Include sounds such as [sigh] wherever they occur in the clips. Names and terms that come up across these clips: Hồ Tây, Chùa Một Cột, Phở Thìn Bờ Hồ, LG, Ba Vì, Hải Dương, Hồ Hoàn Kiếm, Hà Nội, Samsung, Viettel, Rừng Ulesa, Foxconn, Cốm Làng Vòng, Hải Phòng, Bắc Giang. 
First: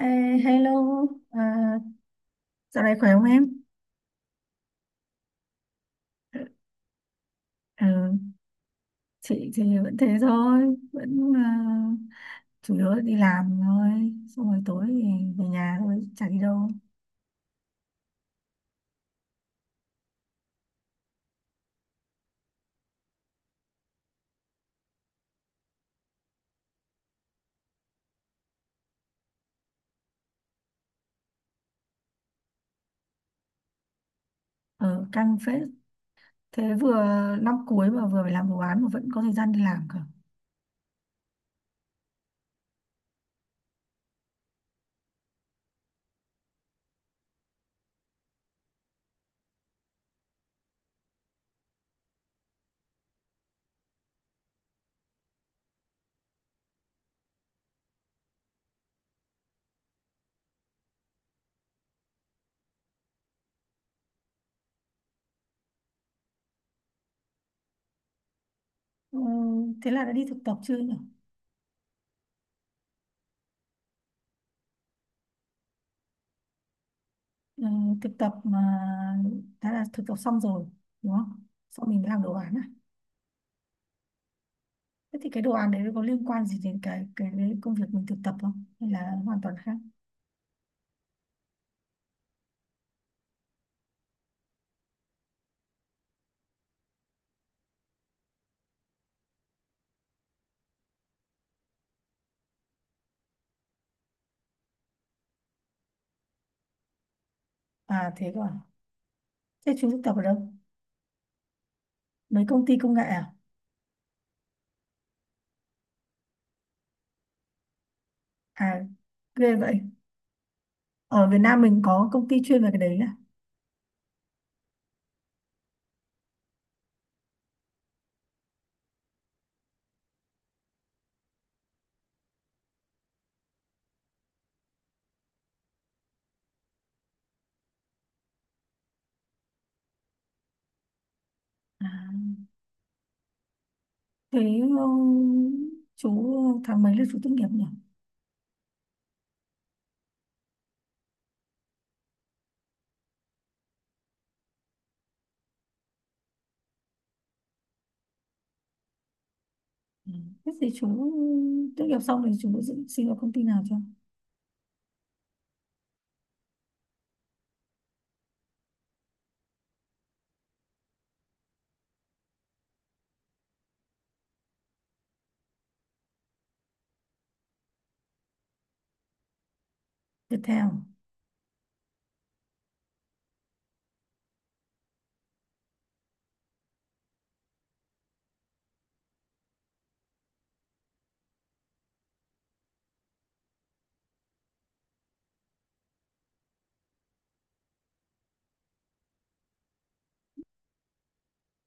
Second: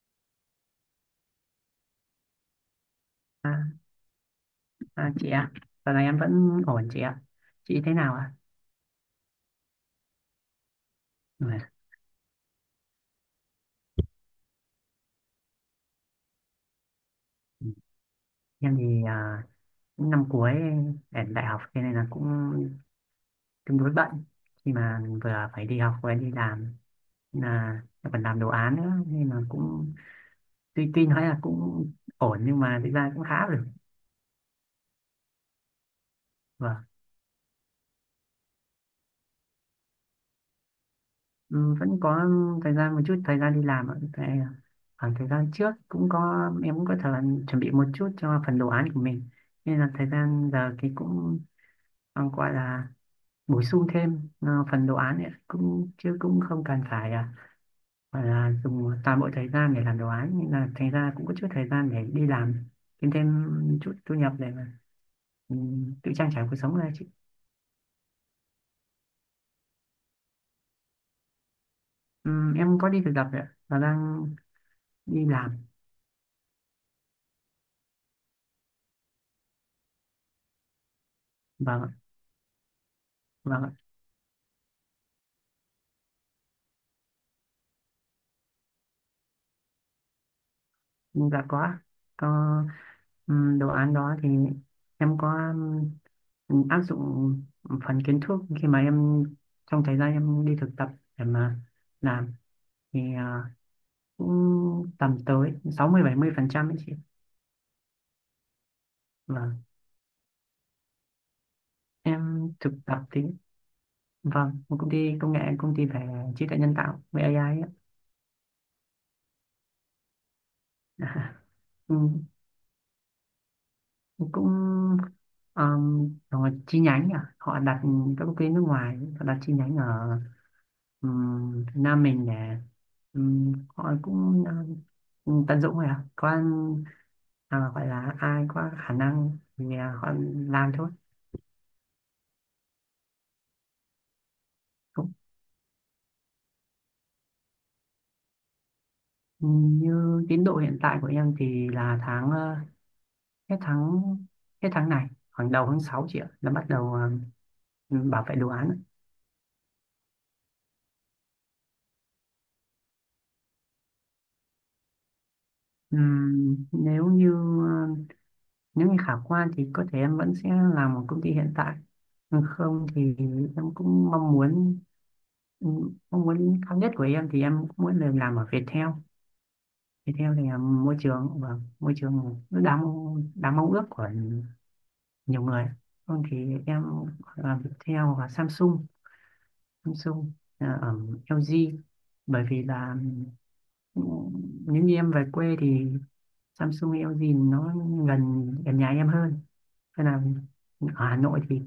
Ê, hello, à, dạo này khỏe không em? À, chị ạ, giờ này em vẫn ổn chị ạ. Chị Ờ, thế nào ạ? chị thì vẫn thế thôi, Ừ. Chủ yếu là đi làm thôi, xong rồi tối thì về nhà thôi, chả đi đâu. Em thì cũng năm cuối để đại học, thế nên là cũng tương đối bận. Khi mà vừa phải đi học vừa đi làm nên là em còn làm đồ án nữa, nên là cũng tuy tuy nói là cũng ổn nhưng mà thực ra cũng khá rồi. Ở căng phết, thế Vâng. vừa năm cuối mà vừa phải làm đồ án mà vẫn có thời gian đi làm cả. Ừ, vẫn có thời gian, một chút thời gian đi làm ạ. Tại khoảng thời gian trước cũng có, em cũng có thời gian chuẩn bị một chút cho phần đồ án của mình, nên là thời gian giờ thì cũng còn gọi là bổ sung thêm phần đồ án ấy, cũng chứ cũng không cần phải gọi là dùng toàn bộ thời gian để làm đồ án, nhưng là thành ra cũng có chút thời gian để đi làm kiếm thêm chút thu nhập để mà ừ, tự trang trải cuộc sống này chị. Ừ, thế là đã đi thực tập chưa nhỉ? Em có đi thực tập rồi ạ, và đang đi làm. Ừ, thực tập mà đã là thực tập xong rồi, đúng không? Vâng Xong ạ. mình mới làm đồ án à? Vâng ạ. Thế thì cái đồ án đấy nó có liên quan gì đến cái công việc mình thực tập không? Hay là hoàn toàn khác? Dạ có ạ. Có, đồ án đó thì em có, áp dụng phần kiến thức khi mà em trong thời gian em đi thực tập để mà làm, thì cũng tầm tới 60-70% ấy chị. À thế cơ à? Vâng, Thế chú thực tập ở đâu? Mấy em công thực ty công tập nghệ thì à? vâng, một công ty công nghệ, công ty về trí tuệ nhân tạo, về AI ấy. À, ghê vậy. Ở Việt [laughs] Nam mình Ừ, có công ty chuyên về cái đấy à? cũng rồi chi nhánh họ đặt, các công ty nước ngoài họ đặt chi nhánh ở, Việt Nam mình để, họ cũng, tận dụng rồi có, gọi là ai có khả năng thì họ làm thôi. À. Thế um, chú tháng mấy là chú tốt nghiệp nhỉ? Ừ, như tiến độ hiện tại của em thì là tháng hết tháng, hết tháng này khoảng đầu tháng 6 chị ạ, là bắt đầu bảo vệ đồ án. Ừ. Thế thì chú tốt nghiệp xong thì chú xin vào công ty nào cho? Nếu như ờ, nếu như khả quan thì có thể em vẫn sẽ làm ở công ty hiện tại. Còn không thì em cũng mong muốn, mong muốn cao nhất của em thì em cũng muốn được làm ở Viettel. Viettel thì là Viettel. môi trường, và môi trường rất đáng, đáng mong ước của nhiều người. Không thì em gọi là Viettel và Samsung Samsung, ở LG. Bởi vì là ừ, nếu như em về quê thì Samsung LG nó gần gần nhà em hơn, nên là ở Hà Nội thì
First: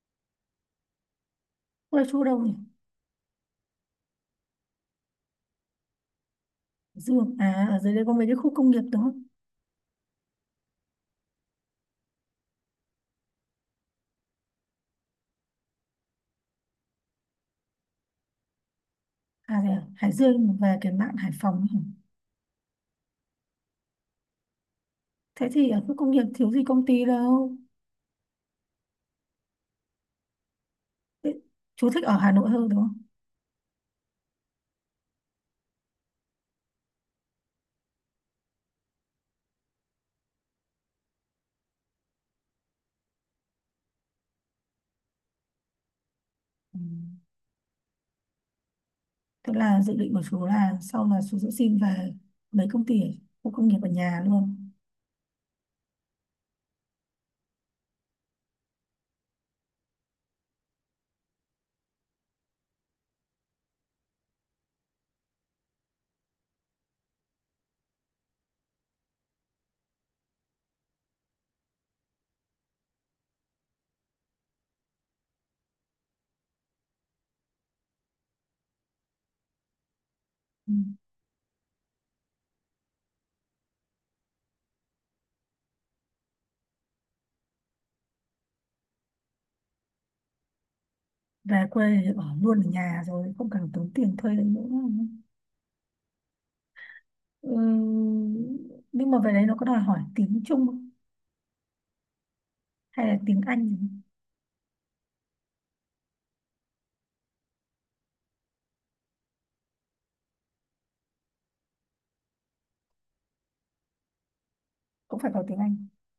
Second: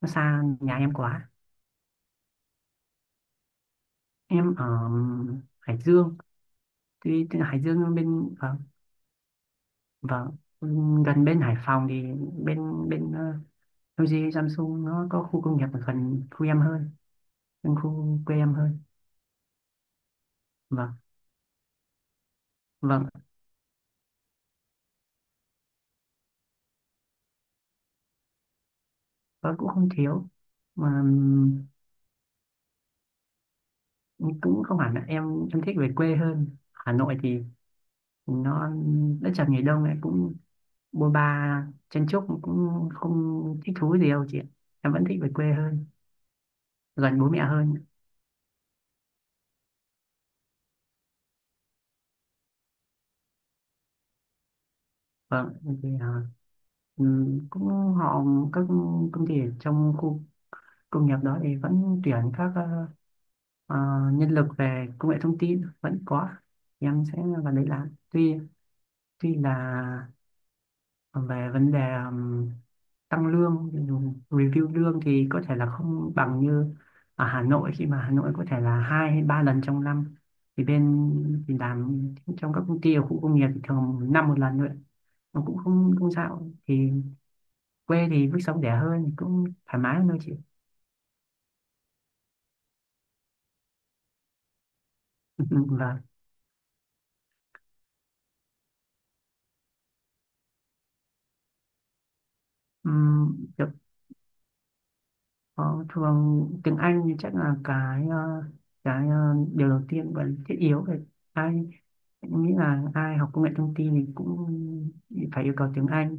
nó xa nhà em quá. Quê chú ở đâu nhỉ? Em ở Hải Dương. Hải tuy Dương. tuy Hải À, ở dưới Dương đây có mấy bên, cái khu vâng, công nghiệp đúng không? vâng, ừ, gần bên Hải Phòng, thì bên bên ờ, LG Samsung nó có khu công nghiệp ở gần khu em hơn, gần khu quê em hơn. À, thế à? Hải Dương về cái Vâng. mạn Hải Phòng ấy hả? Vâng. Thế thì ở khu công nghiệp thiếu gì công ty đâu. Nó cũng không thiếu mà. Thế, chú thích ở Hà Nội hơn đúng không? Cũng không hẳn ạ. Em thích về quê hơn. Hà Nội thì nó đất chật người đông, lại cũng bôn ba chen chúc, cũng không thích thú gì đâu chị ạ. Em vẫn thích về quê hơn, Ừ. gần bố mẹ hơn. Tức là dự định của chú là sau là chú sẽ xin về mấy công ty ở khu công nghiệp ở nhà luôn. Vâng, thì cũng họ, các công ty ở trong khu công nghiệp đó thì vẫn tuyển các ờ, nhân lực về công nghệ thông tin vẫn có. Em sẽ vào đấy làm, tuy tuy là về vấn đề, um, tăng lương review lương, thì có thể là không bằng như ở Hà Nội. Khi mà Hà Nội có thể là hai hay ba lần trong năm, thì Ừ. bên thì làm trong các công ty ở khu công nghiệp thì thường năm một lần thôi. Nó cũng không không sao, thì quê thì mức sống rẻ hơn, cũng thoải mái hơn thôi chị. Về quê thì ở luôn ở nhà rồi không cần tốn tiền thuê đấy nữa. [laughs] Vâng. Ừ. Nhưng mà về đấy nó có đòi hỏi tiếng Trung không? Hay là tiếng Ừm, Anh gì? Ờ, thường tiếng Anh thì chắc là cái ờ, điều đầu tiên và thiết yếu về, ai nghĩ là ai học công nghệ thông tin thì cũng Cũng phải có phải yêu tiếng cầu Anh. tiếng Anh.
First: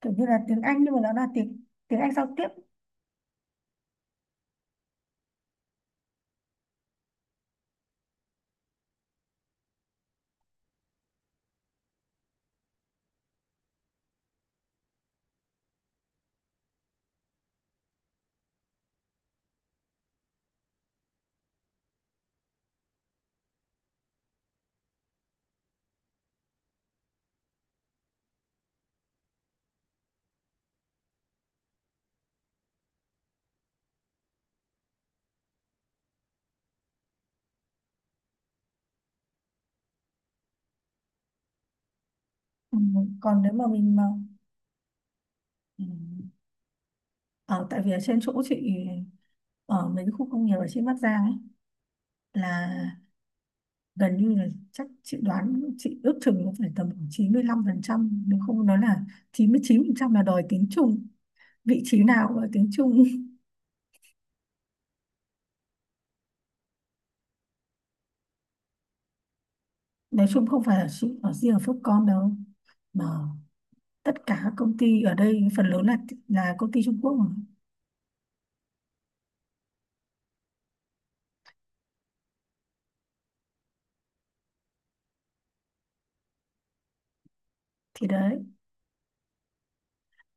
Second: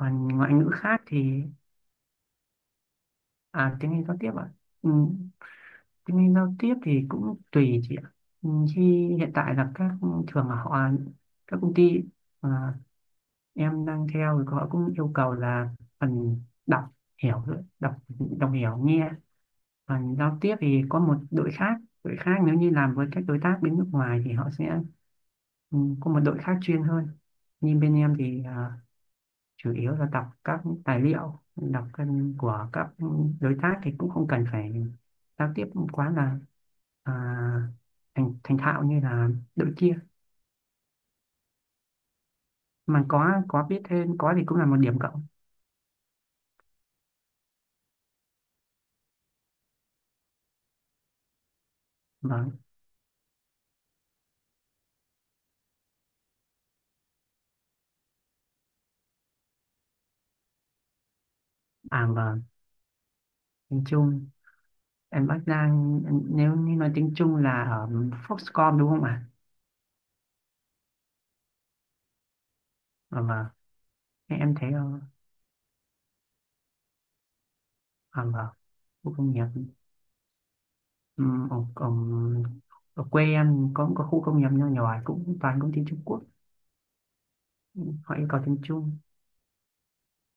Kiểu như là ngoại tiếng ngữ Anh nhưng mà khác nó thì, là tiếng tiếng Anh giao tiếp. à, tiếng Anh giao tiếp ạ. Ừ, tiếng Anh giao tiếp thì cũng tùy chị ạ. Ừ, khi hiện tại là các, thường là họ, các công ty à, em đang theo thì họ cũng yêu cầu là phần đọc hiểu, đọc đọc hiểu nghe. Phần giao tiếp thì có một đội khác, đội khác, nếu như làm với các đối tác bên nước ngoài thì họ sẽ, ừ, có một đội khác chuyên hơn. Nhưng bên em thì chủ yếu là đọc các tài liệu, đọc các- của các đối tác, thì cũng không cần phải giao tiếp quá là à, thành thành thạo như là đội kia, Ừ. mà Còn có nếu có mà biết mình mà thêm có thì cũng là một điểm cộng. ừ. Ở tại vì ở trên chỗ chị ở mấy cái khu công nghiệp ở trên Bắc Giang ấy, Vâng. là gần như là, chắc chị đoán, chị ước chừng nó phải tầm khoảng 95%, nếu không nó là chín chín mươi chín phần trăm là đòi tiếng Trung, vị trí À nào cũng vâng, là tiếng Trung. tiếng Trung. Em đang, nếu như nói tiếng Trung là ở Foxconn đúng không ạ? [laughs] Nói chung không phải là chị ở riêng ở Foxconn đâu, mà À? Mà tất cả em các em thấy công ở, ty ở đây phần lớn là công ty Trung Quốc mà. ở ở khu công nghiệp, ừm, ở, ở, ở quê em có một cái khu công nghiệp nhỏ nhỏ cũng toàn công ty Trung Quốc, Thì họ yêu cầu đấy, tiếng Trung.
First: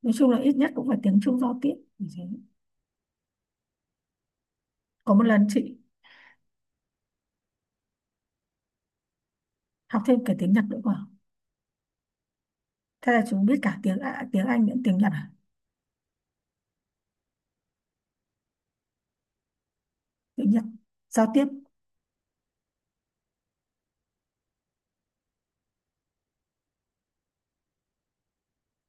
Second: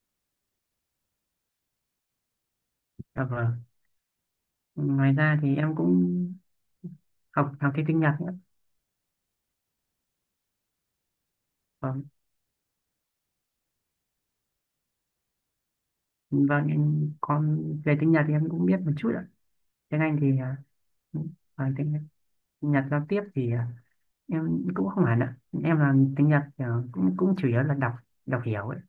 nói chung là ít nhất cũng phải tiếng Trung giao tiếp như thế. À, vâng. Có Ngoài một ra lần thì em chị cũng học học thêm tiếng Nhật nữa. học thêm cả tiếng Nhật nữa mà, Vâng. thế là chúng biết cả tiếng Anh lẫn tiếng Nhật à? Vâng, em còn về tiếng Nhật thì em cũng biết một chút ạ. Tiếng Anh thì Tiếng Nhật giao tiếp, còn tiếng Nhật giao tiếp thì em cũng không hẳn ạ. Em là tiếng Nhật kiểu, cũng cũng chủ yếu là đọc, đọc hiểu ấy.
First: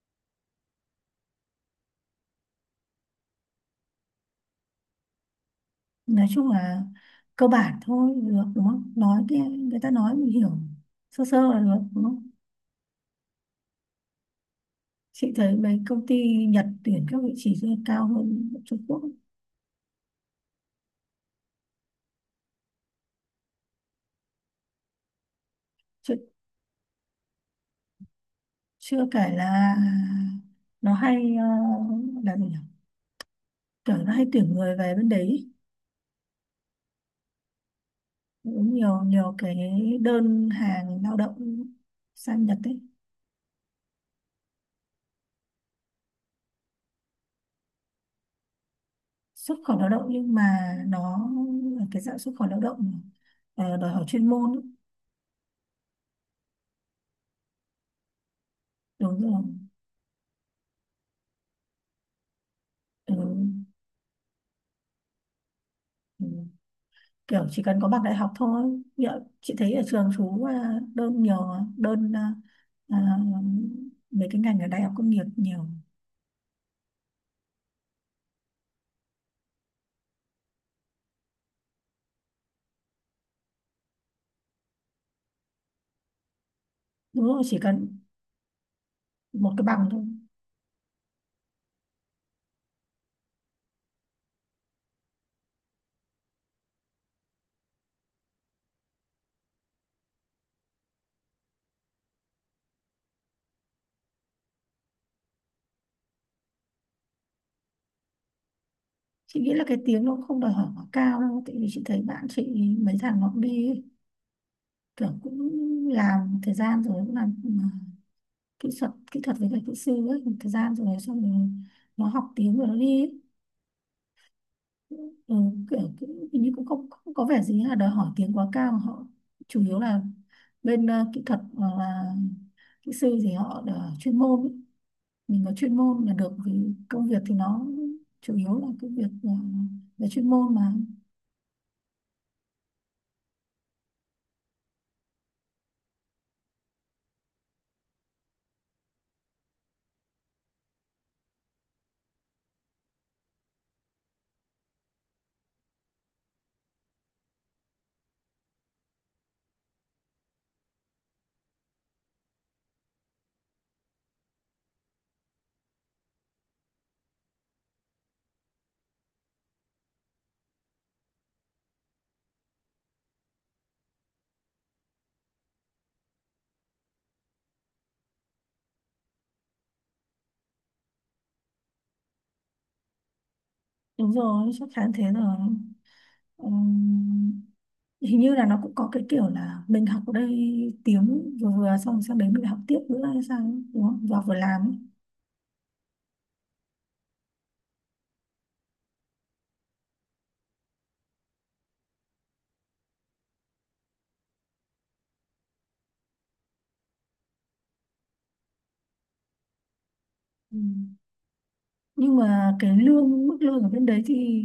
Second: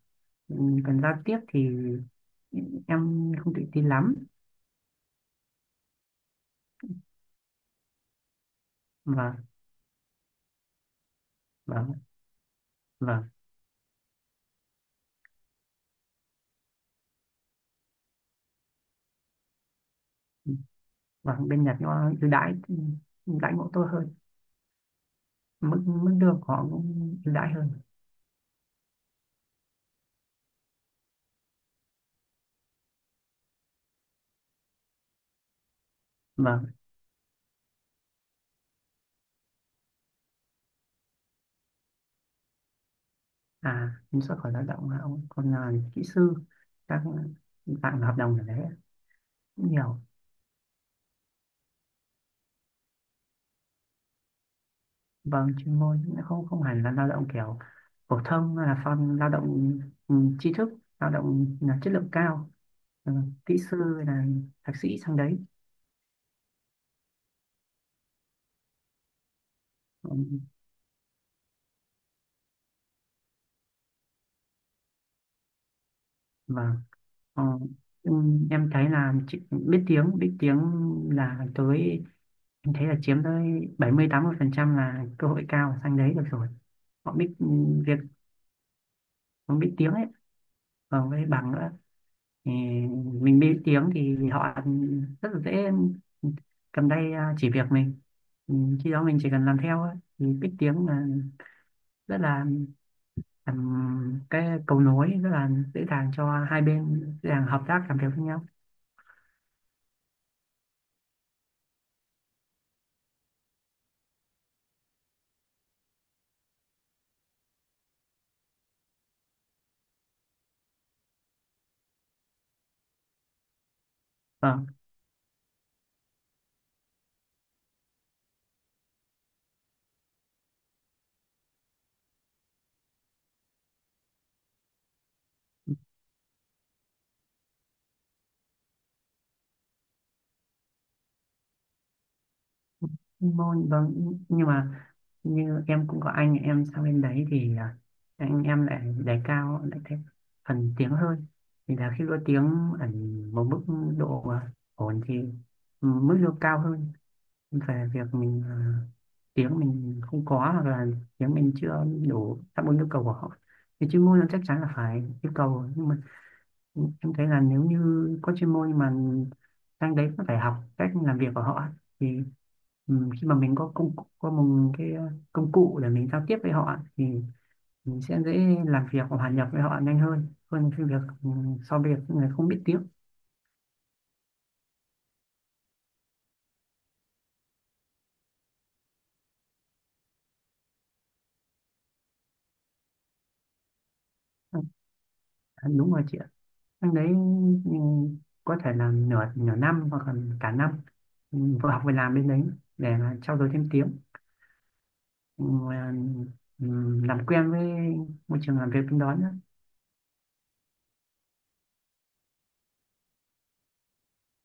Ừ, còn giao tiếp thì em không tự tin lắm. nói chung là cơ bản thôi được đúng không, nói và cái người ta nói mình hiểu sơ sơ là được và đúng không, và chị thấy mấy công ty Nhật tuyển các vị trí rất cao hơn Trung Quốc. và bên Nhật nó ưu đãi, ưu đãi ngộ tôi hơn, mức Chưa, mức lương của họ cũng ưu đãi hơn. chưa kể là nó hay là gì nhỉ, kiểu nó hay tuyển người về bên đấy ý. Và, Cũng nhiều nhiều cái đơn hàng lao động sang Nhật ấy, à, em xuất khẩu lao động là ông, còn là kỹ sư, các bạn hợp đồng ở đấy xuất cũng khẩu lao nhiều. động nhưng mà nó là cái dạng xuất khẩu lao động đòi hỏi chuyên môn ý. Vâng, chuyên môn, nó không không hẳn là lao động kiểu phổ thông, mà là phong Đúng lao rồi. động, ừ, tri thức, lao động là chất lượng cao, ừ, Ừ. kỹ sư hay là thạc sĩ sang đấy. Ừ. Kiểu chỉ cần có bằng đại học thôi. Như ạ, chị thấy ở trường Ừ. chú à, đơn nhiều mà, à, mấy cái ngành ở đại học công nghiệp nhiều. Vâng. ờ, ừ, em thấy là biết tiếng, biết tiếng là tới em thấy là chiếm tới 70-80% là cơ hội cao sang đấy được rồi, họ Đúng biết, rồi, ừ, chỉ cần việc, một họ cái biết bằng tiếng thôi. ấy. Còn với bằng nữa thì, mình biết tiếng thì họ rất là dễ, cầm tay chỉ việc mình, ừ, khi đó mình chỉ cần làm theo ấy, thì biết tiếng là rất là làm cái cầu nối rất là dễ dàng cho hai bên, dễ dàng hợp tác làm việc với nhau. Chị nghĩ là cái tiếng nó cũng không đòi hỏi quá cao đâu, tại vì chị thấy bạn chị mấy thằng nó cũng đi ấy, kiểu cũng làm thời gian rồi cũng làm à, kỹ thuật với cả kỹ sư ấy thời gian rồi, xong rồi nó học tiếng rồi nó đi ấy. Vâng. ừ, Kiểu, hình như cũng không có vẻ gì là đòi hỏi tiếng quá cao, họ chủ yếu là bên kỹ thuật hoặc là kỹ sư thì họ là chuyên môn ý. Mình có chuyên môn là được vì công việc thì nó chủ yếu là cái việc là chuyên môn mà. Vâng. Vâng, nhưng mà như em cũng có anh em sang bên đấy, thì à, anh em lại đề cao, lại thêm phần tiếng hơn. Thì là khi có tiếng ở một mức độ ổn thì, ừ, mức lương cao hơn. Về việc mình tiếng mình không có, hoặc là tiếng mình chưa đủ đáp ứng yêu cầu của họ, thì chuyên môn là chắc chắn là phải yêu cầu. Nhưng mà em thấy là nếu như có chuyên môn nhưng mà sang đấy cũng phải học cách làm việc của họ, thì khi mà mình có có một cái công cụ để mình giao tiếp với họ, thì mình sẽ dễ làm việc và hòa nhập với họ nhanh hơn, hơn cái việc, so với việc người không biết tiếng. Đúng rồi, chắc chắn thế rồi. Ừm, Hình như là nó cũng có cái kiểu là mình học ở đây tiếng vừa vừa xong sang đấy mình học tiếp nữa hay sao ấy, đúng không, và vừa làm ấy. Ừ, đúng rồi chị ạ. Năm đấy, ừ, có thể là nửa nửa năm hoặc là cả năm, ừ, vừa học vừa làm bên đấy để mà trau dồi thêm tiếng, ừ, ừ, làm quen với môi trường làm việc bên đó nữa. Ừ. Nhưng mà cái lương mức lương ở bên đấy thì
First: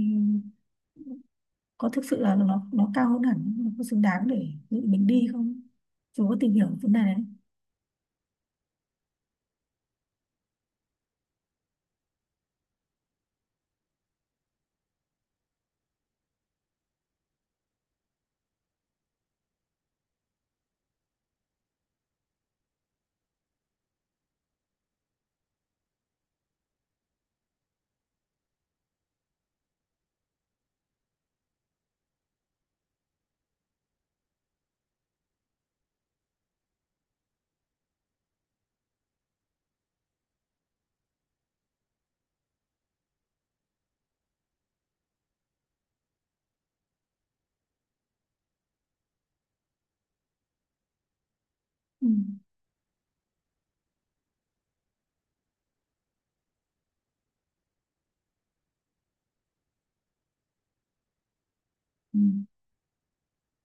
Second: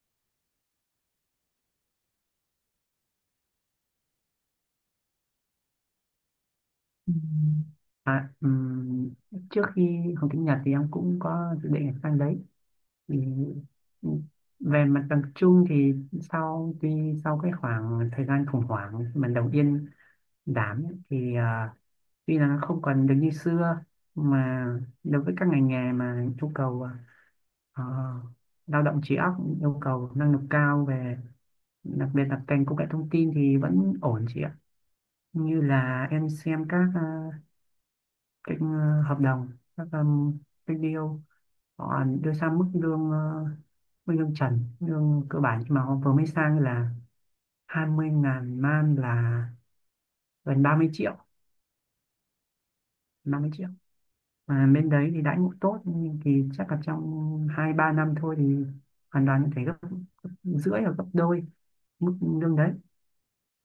có thực sự là nó cao hơn hẳn, nó có xứng đáng để dự mình đi không, chú có tìm hiểu vấn đề Ừ. đấy? à, ừ, Trước khi học tiếng Nhật thì em cũng có dự định sang đấy, thì, ừ, về mặt bằng chung thì sau tuy sau cái khoảng thời gian khủng hoảng mà đầu tiên đảm ấy, thì tuy là nó không còn được như xưa, mà đối với các ngành nghề mà yêu cầu ờ, lao động trí óc, yêu cầu năng lực cao về, đặc biệt là ngành công nghệ thông tin thì vẫn ổn chị ạ. Như là em xem các ờ, cái ờ, hợp đồng, các cái deal họ đưa ra, mức lương mức lương trần, lương cơ bản mà họ vừa mới sang là 20,000 man, là gần 30 triệu, Ừ. 30 triệu. Mà bên đấy thì đãi ngộ tốt, nhưng thì chắc là trong hai ba năm thôi thì hoàn toàn có thể gấp, gấp rưỡi hoặc gấp đôi mức Ừ. lương đấy.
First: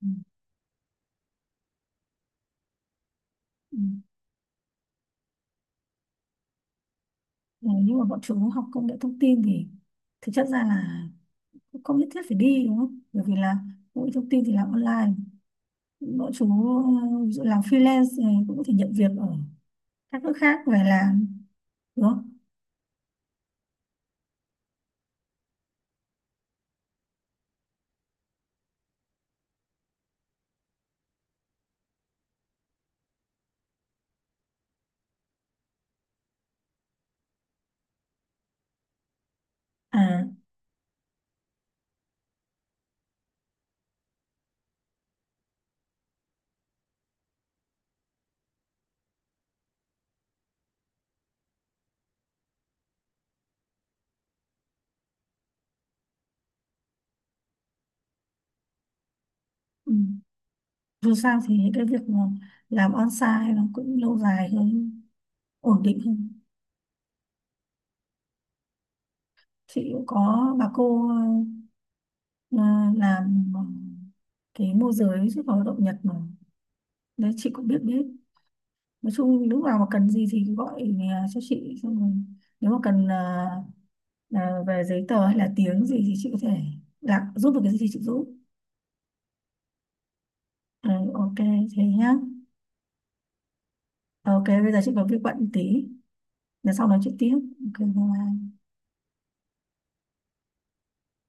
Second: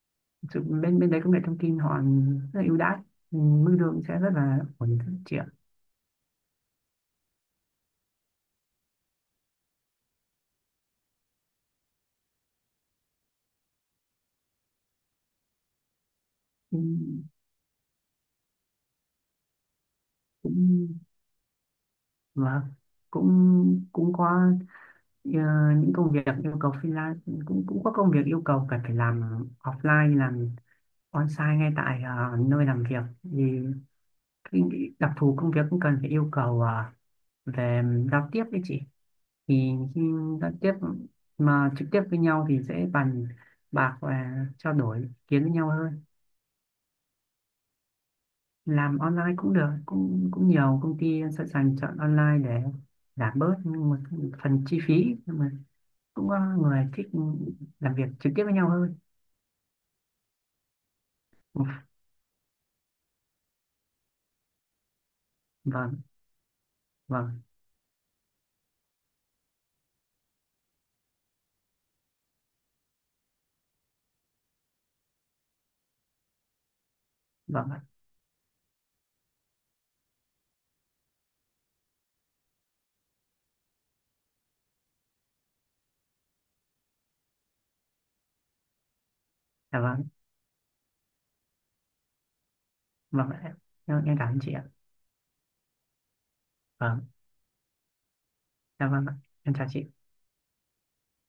Ừ. Ừ. Bên bên đấy công nghệ thông tin họ rất là ưu đãi. Ừ, mức Ừ. lương sẽ rất là ổn định, phát triển. Ờ, nhưng mà bọn chú học công nghệ thông tin thì thực chất ra là cũng không nhất thiết phải đi đúng không, bởi vì là công nghệ thông tin thì làm online, bọn chú Ừ, ví dụ làm freelance này cũng có thể nhận việc ở các nước khác về cũng, làm đúng không và cũng, cũng có ờ, những công việc yêu cầu freelance, cũng cũng có công việc yêu cầu cần phải làm offline, làm on-site ngay tại nơi làm việc, vì cái đặc thù công việc cũng cần phải yêu cầu về giao tiếp với chị. Thì à. giao tiếp mà trực tiếp với nhau thì dễ bàn bạc và trao đổi ý kiến với nhau hơn. Làm online cũng được, cũng cũng nhiều công ty sẵn sàng chọn online để giảm bớt một phần chi phí, nhưng mà cũng có người thích làm việc trực tiếp với nhau hơn. Ừ. Dù sao thì cái việc mà làm on-site nó cũng lâu dài hơn, ổn định Vâng. không. Vâng. Chị cũng có bà cô ờ, làm cái môi giới xuất khẩu lao động Nhật mà, đấy chị cũng Vâng biết ạ. biết. Nói chung lúc nào mà cần gì thì gọi cho chị, xong rồi nếu mà cần về giấy tờ hay là tiếng gì thì chị có thể là giúp được cái gì thì chị giúp. Dạ vâng. Ờ, ok thế nhá. Vâng ạ. Em cảm ơn Ok chị ạ. bây giờ chị có việc bận tí, để sau nói Vâng. chuyện tiếp. Ok bye bye. Dạ vâng ạ. Em chào chị.